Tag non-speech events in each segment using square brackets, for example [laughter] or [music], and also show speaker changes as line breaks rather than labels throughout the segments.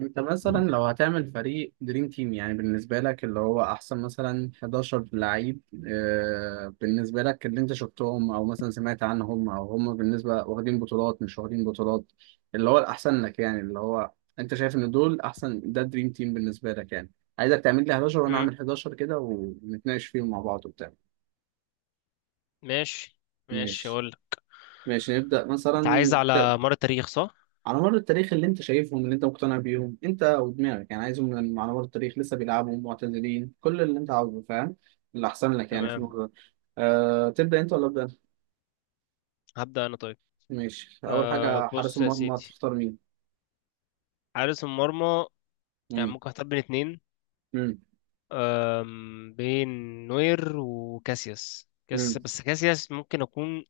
انت مثلا لو هتعمل فريق دريم تيم، يعني بالنسبة لك اللي هو احسن مثلا 11 لعيب. بالنسبة لك اللي انت شفتهم او مثلا سمعت عنهم، او هم بالنسبة واخدين بطولات مش واخدين بطولات، اللي هو الاحسن لك، يعني اللي هو انت شايف ان دول احسن، ده دريم تيم بالنسبة لك يعني. عايزك تعمل لي 11 وانا
امم
اعمل 11، كده ونتناقش فيهم مع بعض وبتاع.
ماشي. ماشي،
ماشي،
اقول لك.
ماشي نبدأ
انت
مثلا.
عايز على مر التاريخ، صح؟
على مر التاريخ اللي انت شايفهم، اللي انت مقتنع بيهم انت ودماغك، يعني عايزهم على مر التاريخ، لسه بيلعبوا، معتزلين، كل اللي انت عاوزه، فاهم؟ اللي احسن لك يعني في
تمام.
الموضوع ده. تبدأ انت ولا ابدأ أنا؟
هبدأ انا، طيب.
ماشي، اول
أه،
حاجة حارس
بص يا
المرمى
سيدي.
تختار مين؟
حارس المرمى، يعني
امم
ممكن اختار بين اتنين.
امم
بين نوير وكاسياس.
امم
بس كاسياس ممكن اكون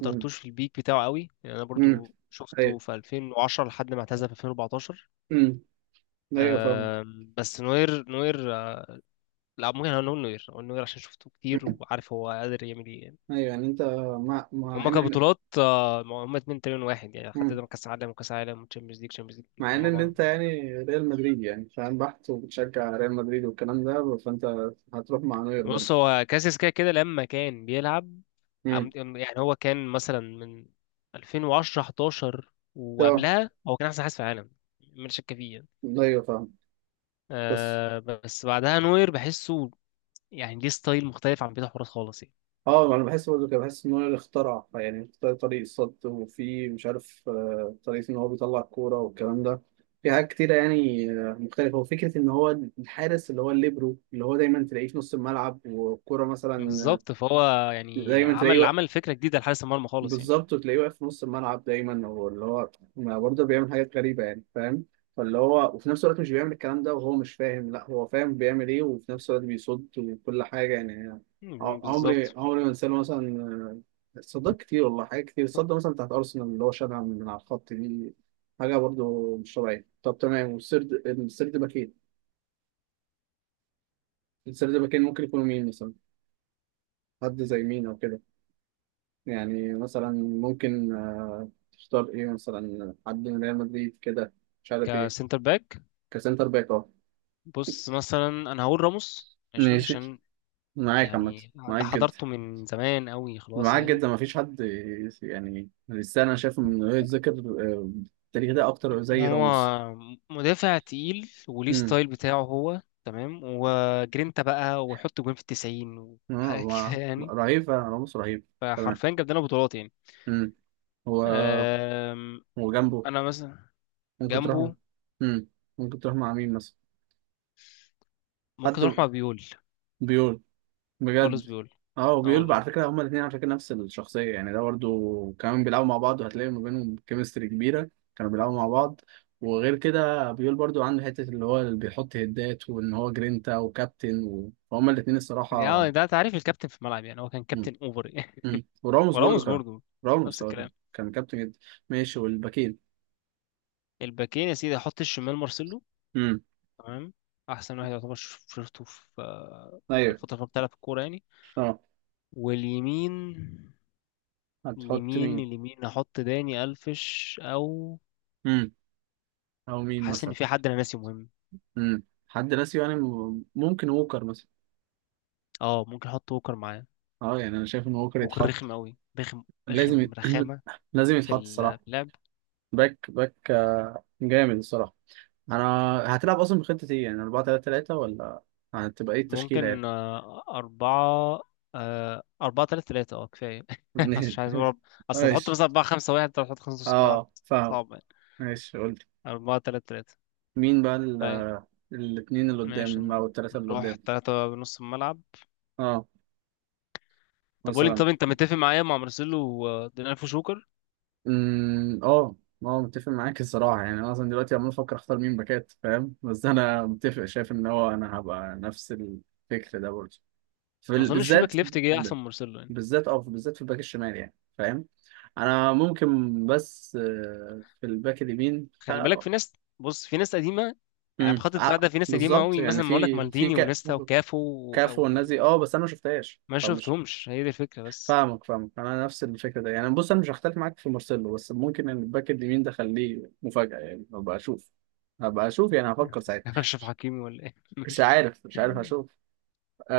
امم
في البيك بتاعه قوي. يعني انا
امم
برضو شفته
ايوه.
في 2010 لحد ما اعتزل في 2014.
امم ايوه فاهمك.
بس نوير. لا، ممكن اقول نوير عشان شفته كتير
مم.
وعارف هو قادر يعمل ايه يعني.
ايوه يعني انت، مع مع
هما
ان
كبطولات، هما اتنين تقريبا واحد يعني. حتى
مم.
ده كاس عالم، وكاس عالم، وتشامبيونز ليج، تشامبيونز ليج
مع
الاتنين
ان
مع
ان
بعض.
انت يعني ريال مدريد، يعني فاهم، بحت وبتشجع ريال مدريد والكلام ده، فانت هتروح مع نوير
بص،
برضه.
هو كاسياس كده كده لما كان بيلعب.
امم
يعني هو كان مثلا من 2010 11،
طب،
وقبلها هو كان احسن حارس في العالم، من شك فيه يعني.
ايوه فاهم، بس.
آه، بس بعدها نوير، بحسه يعني ليه ستايل مختلف عن بيت حراس خالص يعني.
اه انا بحس برضه كده، بحس ان هو اللي اخترع، يعني اختار طريق الصد، وفي مش عارف طريقة ان هو بيطلع الكورة والكلام ده. في حاجات كتيرة يعني مختلفة، وفكرة ان هو الحارس اللي هو الليبرو، اللي هو دايما تلاقيه في نص الملعب والكورة مثلا.
بالظبط. فهو يعني
دايما
عمل
تلاقيه.
عمل فكرة جديدة لحارس المرمى خالص يعني.
بالظبط، وتلاقيه واقف في نص الملعب دايما، واللي هو ما برضه بيعمل حاجات غريبة، يعني فاهم؟ فاللي هو، وفي نفس الوقت مش بيعمل الكلام ده وهو مش فاهم، لا هو فاهم بيعمل ايه، وفي نفس الوقت بيصد وكل حاجة يعني. عمري
بالظبط.
عمري ما انساه مثلا، صدق كتير والله، حاجات كتير صدق مثلا بتاعت أرسنال اللي هو شالها من على الخط دي، حاجة برضه مش طبيعية. طب تمام، السرد باكين، السرد باكين ممكن يكونوا مين مثلا؟ حد زي مين أو كده؟ يعني مثلا، ممكن تختار ايه، مثلا حد من ريال مدريد كده، مش عارف ايه.
كسنتر باك،
كسنتر باك، اه.
بص مثلا انا هقول راموس. ماشي،
ماشي،
عشان
معاك عامة.
يعني
معاك
ده
جدا،
حضرته من زمان قوي، خلاص
معاك
يعني.
جدا، مفيش حد يعني لسه انا شايف انه يتذكر آه، التاريخ ده اكتر زي
هو
راموس.
مدافع تقيل، وليه
امم،
ستايل بتاعه هو، تمام، وجرينتا بقى، ويحط جوان في التسعين، وحاجة [laughs] كده يعني.
رهيب فعلا راموس، رهيب. تمام،
فحرفيا جاب لنا بطولات يعني.
امم. هو،
أم،
هو جنبه
انا مثلا
ممكن تروح.
جنبه
امم، ممكن تروح مع مين مثلا؟ حد؟
ممكن اروح مع بيول.
بيول؟
كارلوس
بجد؟
بيول.
اه،
اه
وبيقول
والله.
على فكره هما الاثنين على فكره نفس الشخصيه، يعني ده برضه كمان بيلعبوا مع بعض، وهتلاقي ما بينهم كيمستري كبيره، كانوا بيلعبوا مع بعض. وغير كده بيقول برضه عنده حته اللي هو اللي بيحط هدات، وان هو جرينتا وكابتن وهما الاثنين
يعني
الصراحه.
ده تعريف الكابتن في الملعب، يعني هو كان
مم.
كابتن اوفر يعني.
مم.
[laughs]
وراموس
وراموس
برضه كان،
برضه نفس
راموس هو كان
الكلام.
كان كابتن جدا. ماشي، والباكين؟
الباكين، يا سيدي، احط الشمال مارسيلو.
امم،
تمام، احسن واحد يعتبر. شفته في في
ايوه.
الفتره اللي بتلعب في الكوره يعني.
اه،
واليمين،
هتحط
اليمين
مين؟
اليمين احط داني الفش، او
امم، او مين
حاسس ان
مثلا؟
في حد انا ناسي مهم.
امم، حد ناسي يعني، ممكن ووكر مثلا؟
اه، ممكن احط ووكر معاه.
اه يعني انا شايف ان ووكر
ووكر رخم
يتحط،
قوي، رخم،
لازم [clears throat]
رخامه
لازم
في
يتحط الصراحة.
في اللعب.
باك باك جامد الصراحة. أنا هتلعب أصلا بخطة إيه يعني، 4 3 3 ولا، هتبقى إيه التشكيلة
ممكن
يعني؟
أربعة، أربعة تلاتة تلاتة، اه كفاية. [laughs] أصل مش عايز أقول،
[laughs]
أصل تحط
ماشي،
مثلا أربعة خمسة واحد، أنت هتحط خمسة نص الملعب،
أه فاهم.
صعب يعني.
ماشي قلت،
أربعة تلاتة تلاتة،
مين بقى ال...
طيب.
آه، الاتنين اللي
ماشي،
قدام أو التلاتة اللي
نروح
قدام؟
تلاتة بنص الملعب.
أه،
طب قول لي،
مثلا.
طب انت متفق معايا مع مارسيلو ودينالفو شوكر؟
أمم، أه. أه متفق معاك الصراحة، يعني أنا أصلا دلوقتي عمال أفكر أختار مين باكات فاهم، بس أنا متفق، شايف إن هو أنا هبقى نفس الفكر ده برضه،
ما اظنش في
بالذات،
باك ليفت جه احسن من مارسيلو يعني.
بالذات اه، بالذات في الباك الشمال يعني فاهم. انا ممكن بس في الباك اليمين
خلي بالك في ناس، بص في ناس قديمه يعني.
مم،
بخط الدفاع ده في ناس قديمه
بالظبط
قوي،
يعني،
مثلا ما اقول لك، مالديني ونيستا وكافو،
كافو والناس
او
دي اه، بس انا ما شفتهاش
ما
فمش.
شفتهمش. هي دي الفكره بس.
فاهمك، فاهمك، انا نفس الفكره ده، يعني بص انا مش هختلف معاك في مارسيلو، بس ممكن ان الباك اليمين ده خليه مفاجاه، يعني هبقى اشوف، هبقى اشوف، يعني هفكر ساعتها.
[laughs] اشرف حكيمي ولا ايه؟ [laughs]
مش
ماشي.
عارف، مش عارف اشوف.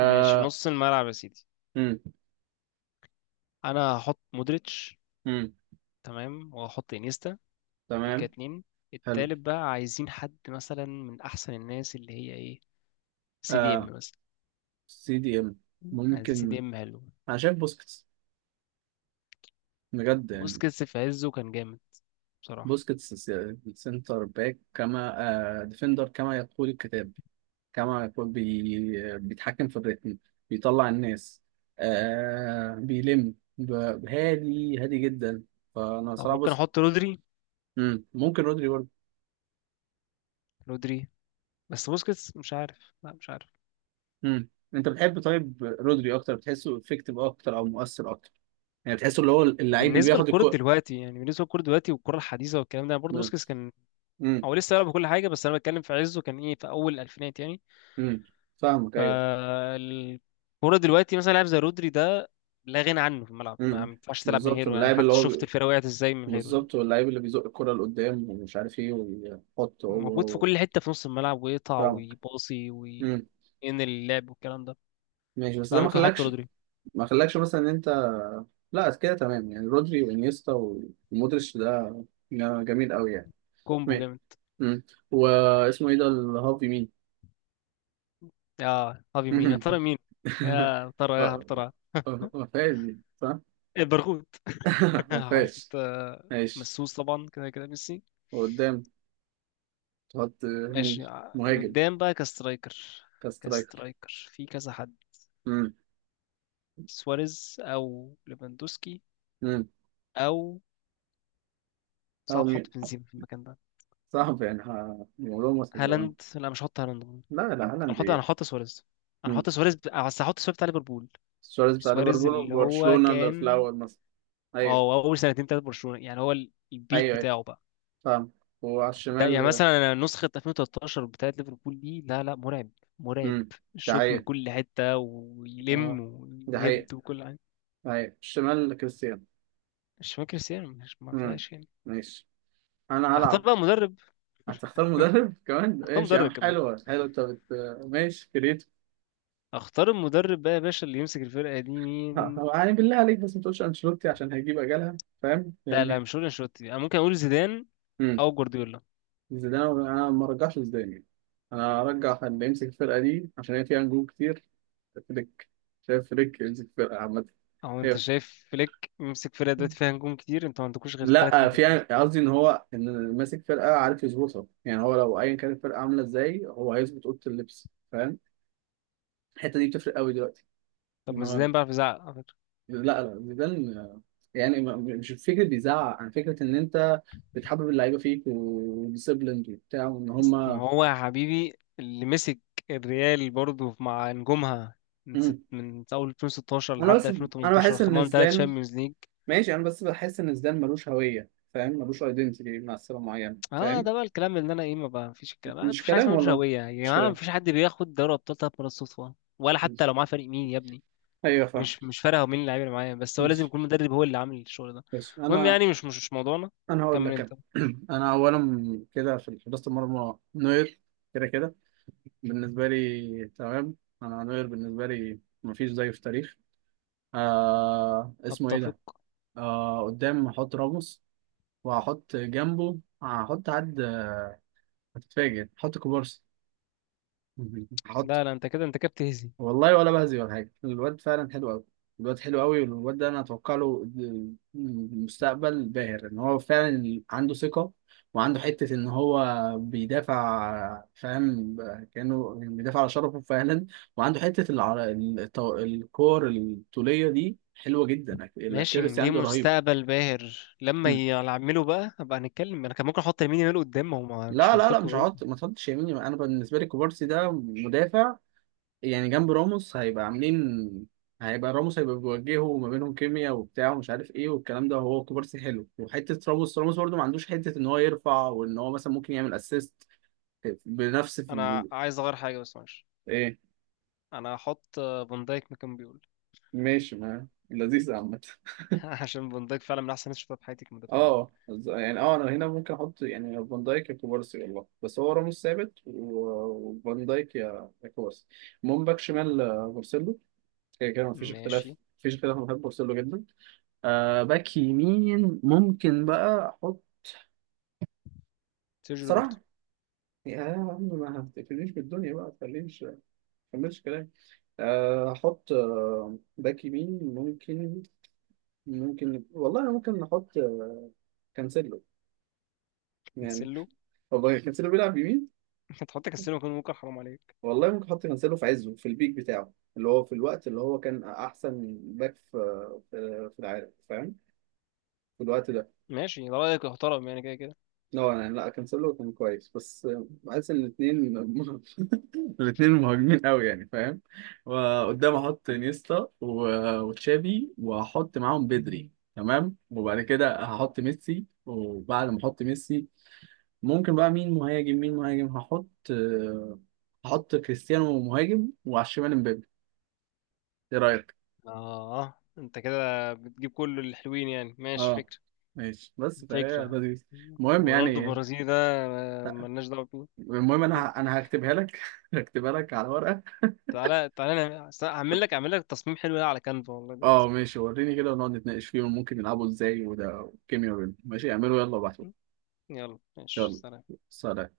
ماشي، نص الملعب يا سيدي.
امم،
انا هحط مودريتش،
امم،
تمام، وهحط انيستا. دول كده
تمام.
اتنين.
حلو.
التالت بقى عايزين حد مثلا من احسن الناس، اللي هي ايه، سي دي ام
آه،
مثلا.
سي دي ام
عايزين سي دي
ممكن.
ام، حلو.
انا شايف بوسكيتس، بجد يعني.
بوسكيتس في عزه كان جامد بصراحة.
بوسكيتس، سنتر باك كما، آه، ديفندر كما يقول الكتاب، كما يقول بي بيتحكم في الريتم، بيطلع الناس، آه بيلم، هادي، هادي جدا. فانا
أو
صراحه
ممكن
بص.
أحط رودري.
مم. ممكن رودري برضه.
رودري. بس بوسكيتس، مش عارف، لا مش عارف.
مم. انت بتحب طيب رودري اكتر، بتحسه افكتيف اكتر او مؤثر اكتر، يعني بتحسه اللي هو اللعيب اللي
بالنسبة
بياخد
للكرة
الكو.
دلوقتي يعني، بالنسبة للكرة دلوقتي والكرة الحديثة والكلام ده، برضه بوسكيتس كان،
مم.
هو لسه يلعب كل حاجة، بس أنا بتكلم في عزه كان إيه، في أول الألفينات يعني.
مم. فاهمك ايوه.
فالكرة دلوقتي مثلا لاعب زي رودري ده لا غنى عنه في الملعب، ما
مم.
ينفعش تلعب من
بالظبط،
غيره يعني،
اللاعب اللي
حتى شفت
هو،
الفرقة وقعت إزاي من غيره يعني.
بالظبط واللعيب اللي بيزق الكرة لقدام، ومش عارف ايه، ويحط هو
موجود في كل حتة في نص الملعب، ويقطع
فاهمك.
ويباصي وينقل
امم.
اللعب والكلام ده.
ماشي، بس ده ما
فممكن أحط
خلاكش،
رودري.
ما خلاكش مثلا ان انت، لا كده تمام يعني، رودري وانيستا ومودريتش ده، ده جميل قوي يعني.
كومبو
ماشي.
جامد.
امم. واسمه ايه ده الهافي مين؟
اه، هذه مين؟ يا
[laughs]
ترى مين؟ يا ترى يا هل
آه،
ترى؟
ما فيهاش دي صح.
إيه، برغوت. [laughs]
[laughs] ما فيهاش.
حط،
ماشي،
مسوس طبعا، كده كده ميسي.
وقدام تحط
ماشي.
مين؟
اللي
مهاجم؟
قدام بقى كسترايكر.
كاسترايكر.
كسترايكر في كذا حد.
امم،
سواريز او ليفاندوسكي،
امم.
او
او
صعب
مين؟
احط بنزيما في المكان ده.
صعب يعني، الموضوع مصعب.
هالاند، لا مش هحط هالاند انا.
لا لا، هالاند، ايه.
هحط سواريز. انا
مم.
هحط سواريز ب- بس هحط سواريز بتاع ليفربول.
سواريز بتاع
سواريز
ليفربول
اللي هو
وبرشلونة اللي في
كان،
الأول مثلا. أيوه،
اه، اول سنتين تلاتة برشلونة يعني، هو البيك
أيوه. أيوه
بتاعه بقى.
فاهم. وعلى
ده يعني
الشمال؟
مثلا أنا نسخة 2013 بتاعت ليفربول دي، لا لا، مرعب، مرعب.
امم. ده
الشوط من
حقيقة،
كل حتة، ويلم
اه، ده حقيقة.
ويهد وكل حاجة.
أيوه، الشمال كريستيانو.
مش فاكر سير، مش، ما
امم.
فيهاش يعني.
ماشي. أنا
اختار
هلعب،
بقى مدرب.
هتختار مدرب كمان؟
اختار
ماشي يا عم،
مدرب كمان.
حلوة حلوة، ماشي كريتو.
اختار المدرب بقى يا باشا، اللي يمسك الفرقة دي
[laughs]
مين؟
هو يعني بالله عليك بس ما تقولش أنشيلوتي، عشان هيجيب أجلها فاهم
لا لا
يعني.
مش هقول انشيلوتي انا، ممكن اقول زيدان
امم.
او جوارديولا.
زيدان أنا ما رجعش زيدان يعني. أنا هرجع اللي يمسك الفرقة دي، عشان هي فيها نجوم كتير. فليك. شايف فليك يمسك فرقة عامة.
او انت
هي-
شايف فليك يمسك فرقة دلوقتي فيها نجوم كتير؟ انتوا ما عندكوش غير ثلاث
لا
نجوم
في يعني،
بس.
قصدي ان هو ان ماسك فرقة عارف يظبطها، يعني هو لو ايا كانت الفرقة عاملة ازاي، هو هيظبط اوضة اللبس، فاهم؟ الحتة دي بتفرق قوي دلوقتي.
طب
ان
ما
هو،
زيدان بيعرف يزعق.
لا لا، زيدان، يعني مش فكرة بيزعق، عن فكرة ان انت بتحبب اللعيبة فيك، وديسيبلند وبتاع، وان
بس ما
هما.
هو يا حبيبي، اللي مسك الريال برضه مع نجومها من ست،
مم.
من اول 2016
انا
لحد
بس، انا
2018،
بحس ان
خدهم ثلاث
زيدان،
شامبيونز ليج.
ماشي انا بس بحس ان زيدان ملوش هوية، فاهم؟ ملوش ايدنتيتي مع سلة معينة
اه،
فاهم.
ده بقى الكلام اللي انا ايه، ما بقى مفيش الكلام، ما
مش
فيش حاجه
كلام
اسمها ملوش
والله،
هويه يا
مش
جماعه.
كلام.
مفيش حد بياخد دوري ابطال ثلاث مرات صدفه، ولا حتى
ماشي.
لو معاه فريق مين يا ابني.
ايوه فاهم.
مش مش فارقه هو مين اللعيبه اللي معايا، بس هو لازم
ماشي،
يكون مدرب، هو اللي عامل الشغل ده.
ماشي
المهم
انا،
يعني، مش موضوعنا.
انا هقول
كمل
لك، انا
انت.
[clears throat] انا اولا كده في حراسه المرمى نوير، كده بالنسبه لي تمام. انا نوير بالنسبه لي مفيش زيه في التاريخ. آه، اسمه ايه
اتفق.
ده. آه، قدام هحط راموس، وهحط جنبه، هحط حد هتتفاجئ، هحط كوبارسي. [laughs] هحط،
لا لا، انت كده بتهزي.
والله ولا بهزي ولا حاجة، الواد فعلا حلو أوي. الواد حلو أوي، والواد ده أنا أتوقع له مستقبل باهر، إن هو فعلا عنده ثقة، وعنده حتة إن هو بيدافع فاهم، كأنه بيدافع على شرفه فعلا، وعنده حتة الكور الطولية دي حلوة جدا،
ماشي،
الأكيرسي
ليه
عنده رهيب.
مستقبل باهر، لما
مم.
يعملوا بقى هبقى هنتكلم. انا كان ممكن احط لامين يامال قدام، هو مش
لا
منطقي
مش
برضه.
هحط، ما تحطش يميني. أنا بالنسبة لي كوبارسي ده مدافع، يعني جنب راموس هيبقى عاملين، هيبقى راموس هيبقى بيوجهه، ما بينهم كيميا وبتاع ومش عارف ايه والكلام ده، وهو كوبارسي حلو، وحته راموس برده ما عندوش حته ان هو يرفع، وان هو مثلا ممكن يعمل اسيست بنفس
انا عايز اغير حاجه بس، ماشي.
ايه؟
انا هحط فان دايك مكان بيقول.
ماشي، ما لذيذ عامة. [laughs]
[laughs] عشان فان دايك فعلا من احسن الناس اللي شفتها في حياتي كمدافعين.
اه يعني، اه انا هنا ممكن احط يعني فان دايك يا كوبارسي والله، بس هو راموس ثابت وفان دايك يا كوبارسي. المهم باك شمال بورسيلو، كده كده مفيش اختلاف،
ماشي.
مفيش اختلاف، انا بحب بورسيلو جدا. آه، باك يمين ممكن بقى احط
سيرجيو روبرتو.
صراحة، يا عم ما هفتكرنيش بالدنيا بقى، تخلينيش ما تكملش كلام. احط باك يمين ممكن، ممكن والله، أنا ممكن نحط كانسيلو يعني،
كانسيلو.
والله كانسيلو بيلعب يمين،
[laughs] هتحط كانسيلو مكان ممكن؟ حرام عليك.
والله ممكن احط كانسيلو في عزه، في البيك بتاعه اللي هو في الوقت اللي هو كان احسن باك في في العالم فاهم، في الوقت ده.
ماشي، ده رايك محترم يعني، كده كده.
لا يعني، لا كانسيلو كان كويس بس بحس ان الاثنين [laughs] الاثنين مهاجمين قوي يعني فاهم. وقدام احط نيستا وتشافي، واحط معاهم بدري تمام، وبعد كده هحط ميسي، وبعد ما احط ميسي ممكن بقى مين مهاجم، مين مهاجم هحط هحط كريستيانو مهاجم، وعلى الشمال امبابي. ايه رايك؟
اه، انت كده بتجيب كل الحلوين يعني. ماشي،
اه
فكره،
ماشي، بس فهي
فكره.
لذيذ. المهم
ورونالدو
يعني،
البرازيلي ده، ملناش دعوه بيه.
المهم انا،
[laughs]
انا هكتبها لك [laughs] هكتبها لك على ورقه.
تعالى، هعمل لك، تصميم حلو ده على كانفا والله
اه
دلوقتي.
ماشي وريني كده، ونقعد نتناقش فيهم ممكن يلعبوا ازاي، وده والكيميا بينهم. ماشي اعملوا، يلا بعد،
يلا ماشي،
يلا
سلام.
سلام.